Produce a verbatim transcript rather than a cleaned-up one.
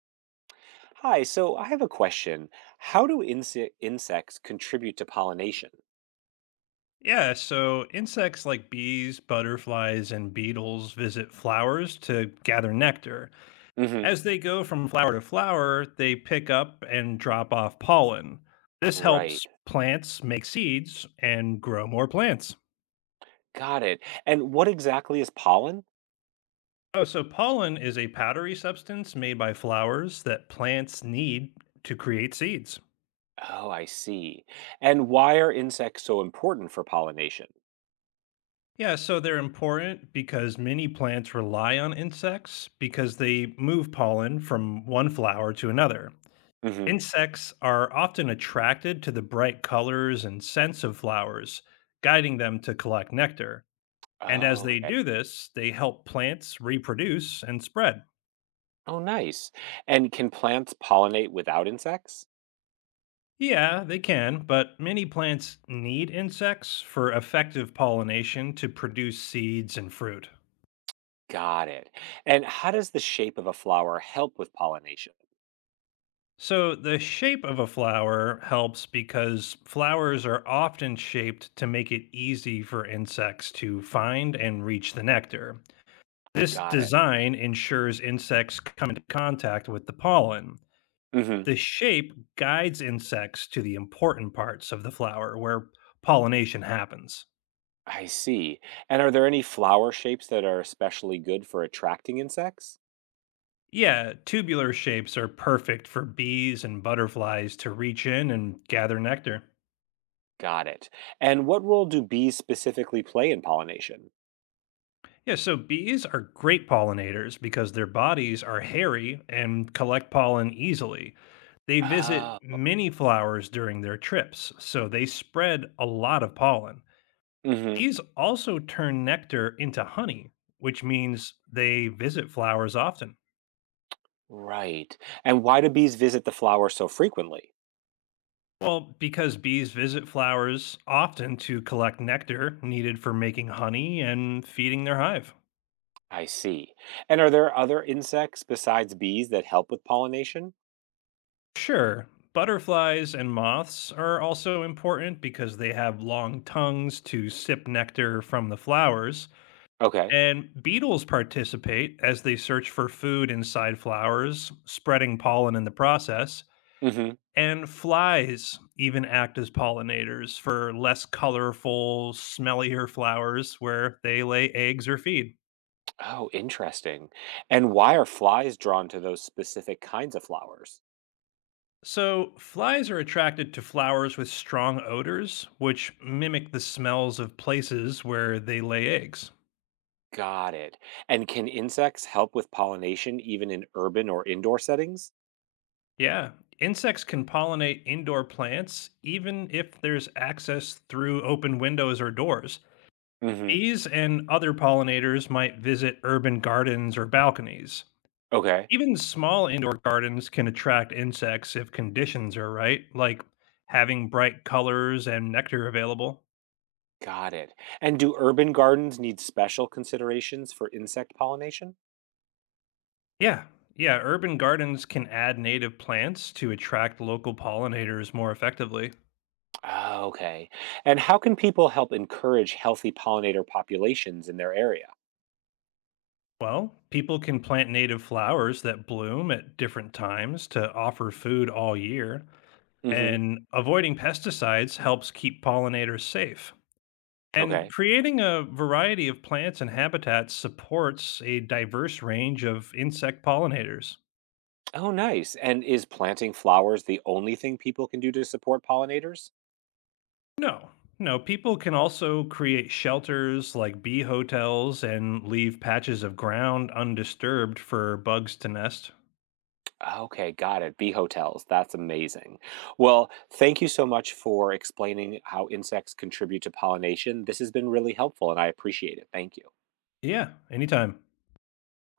Hi, so I have a question. How do inse- insects contribute to pollination? Yeah, so insects like bees, butterflies, and beetles visit flowers to gather nectar. Hmm. As they go from flower to flower, they pick up and drop off pollen. This Right. helps plants make seeds and grow more plants. Got it. And what exactly is pollen? Oh, so pollen is a powdery substance made by flowers that plants need to create seeds. Oh, I see. And why are insects so important for pollination? Yeah, so they're important because many plants rely on insects because they move pollen from one flower to another. Hmm. Insects are often attracted to the bright colors and scents of flowers, guiding them to collect nectar. And as Oh, they okay. do this, they help plants reproduce and spread. Oh, nice. And can plants pollinate without insects? Yeah, they can, but many plants need insects for effective pollination to produce seeds and fruit. Got it. And how does the shape of a flower help with pollination? So the shape of a flower helps because flowers are often shaped to make it easy for insects to find and reach the nectar. This Got it. design ensures insects come into contact with the pollen. Hmm. The shape guides insects to the important parts of the flower where pollination happens. I see. And are there any flower shapes that are especially good for attracting insects? Yeah, tubular shapes are perfect for bees and butterflies to reach in and gather nectar. Got it. And what role do bees specifically play in pollination? Yeah, so bees are great pollinators because their bodies are hairy and collect pollen easily. They visit Ah, many flowers during their trips, so they spread a lot of pollen. hmm, Bees also turn nectar into honey, which means they visit flowers often. right. And why do bees visit the flower so frequently? Well, because bees visit flowers often to collect nectar needed for making honey and feeding their hive. I see. And are there other insects besides bees that help with pollination? Sure, butterflies and moths are also important because they have long tongues to sip nectar from the flowers. Okay. And beetles participate as they search for food inside flowers, spreading pollen in the process. Hmm. And flies even act as pollinators for less colorful, smellier flowers where they lay eggs or feed. Oh, interesting. And why are flies drawn to those specific kinds of flowers? So, flies are attracted to flowers with strong odors, which mimic the smells of places where they lay eggs. Got it. And can insects help with pollination even in urban or indoor settings? Yeah, insects can pollinate indoor plants even if there's access through open windows or doors. Hmm. Bees and other pollinators might visit urban gardens or balconies. Okay. Even small indoor gardens can attract insects if conditions are right, like having bright colors and nectar available. Got it. And do urban gardens need special considerations for insect pollination? Yeah, yeah, urban gardens can add native plants to attract local pollinators more effectively. Ah, okay. And how can people help encourage healthy pollinator populations in their area? Well, people can plant native flowers that bloom at different times to offer food all year, Hmm. and avoiding pesticides helps keep pollinators safe. And Okay. creating a variety of plants and habitats supports a diverse range of insect pollinators. Oh, nice. And is planting flowers the only thing people can do to support pollinators? No, no, people can also create shelters like bee hotels and leave patches of ground undisturbed for bugs to nest. Okay, got it. Bee hotels. That's amazing. Well, thank you so much for explaining how insects contribute to pollination. This has been really helpful and I appreciate it. Thank you. Yeah, anytime.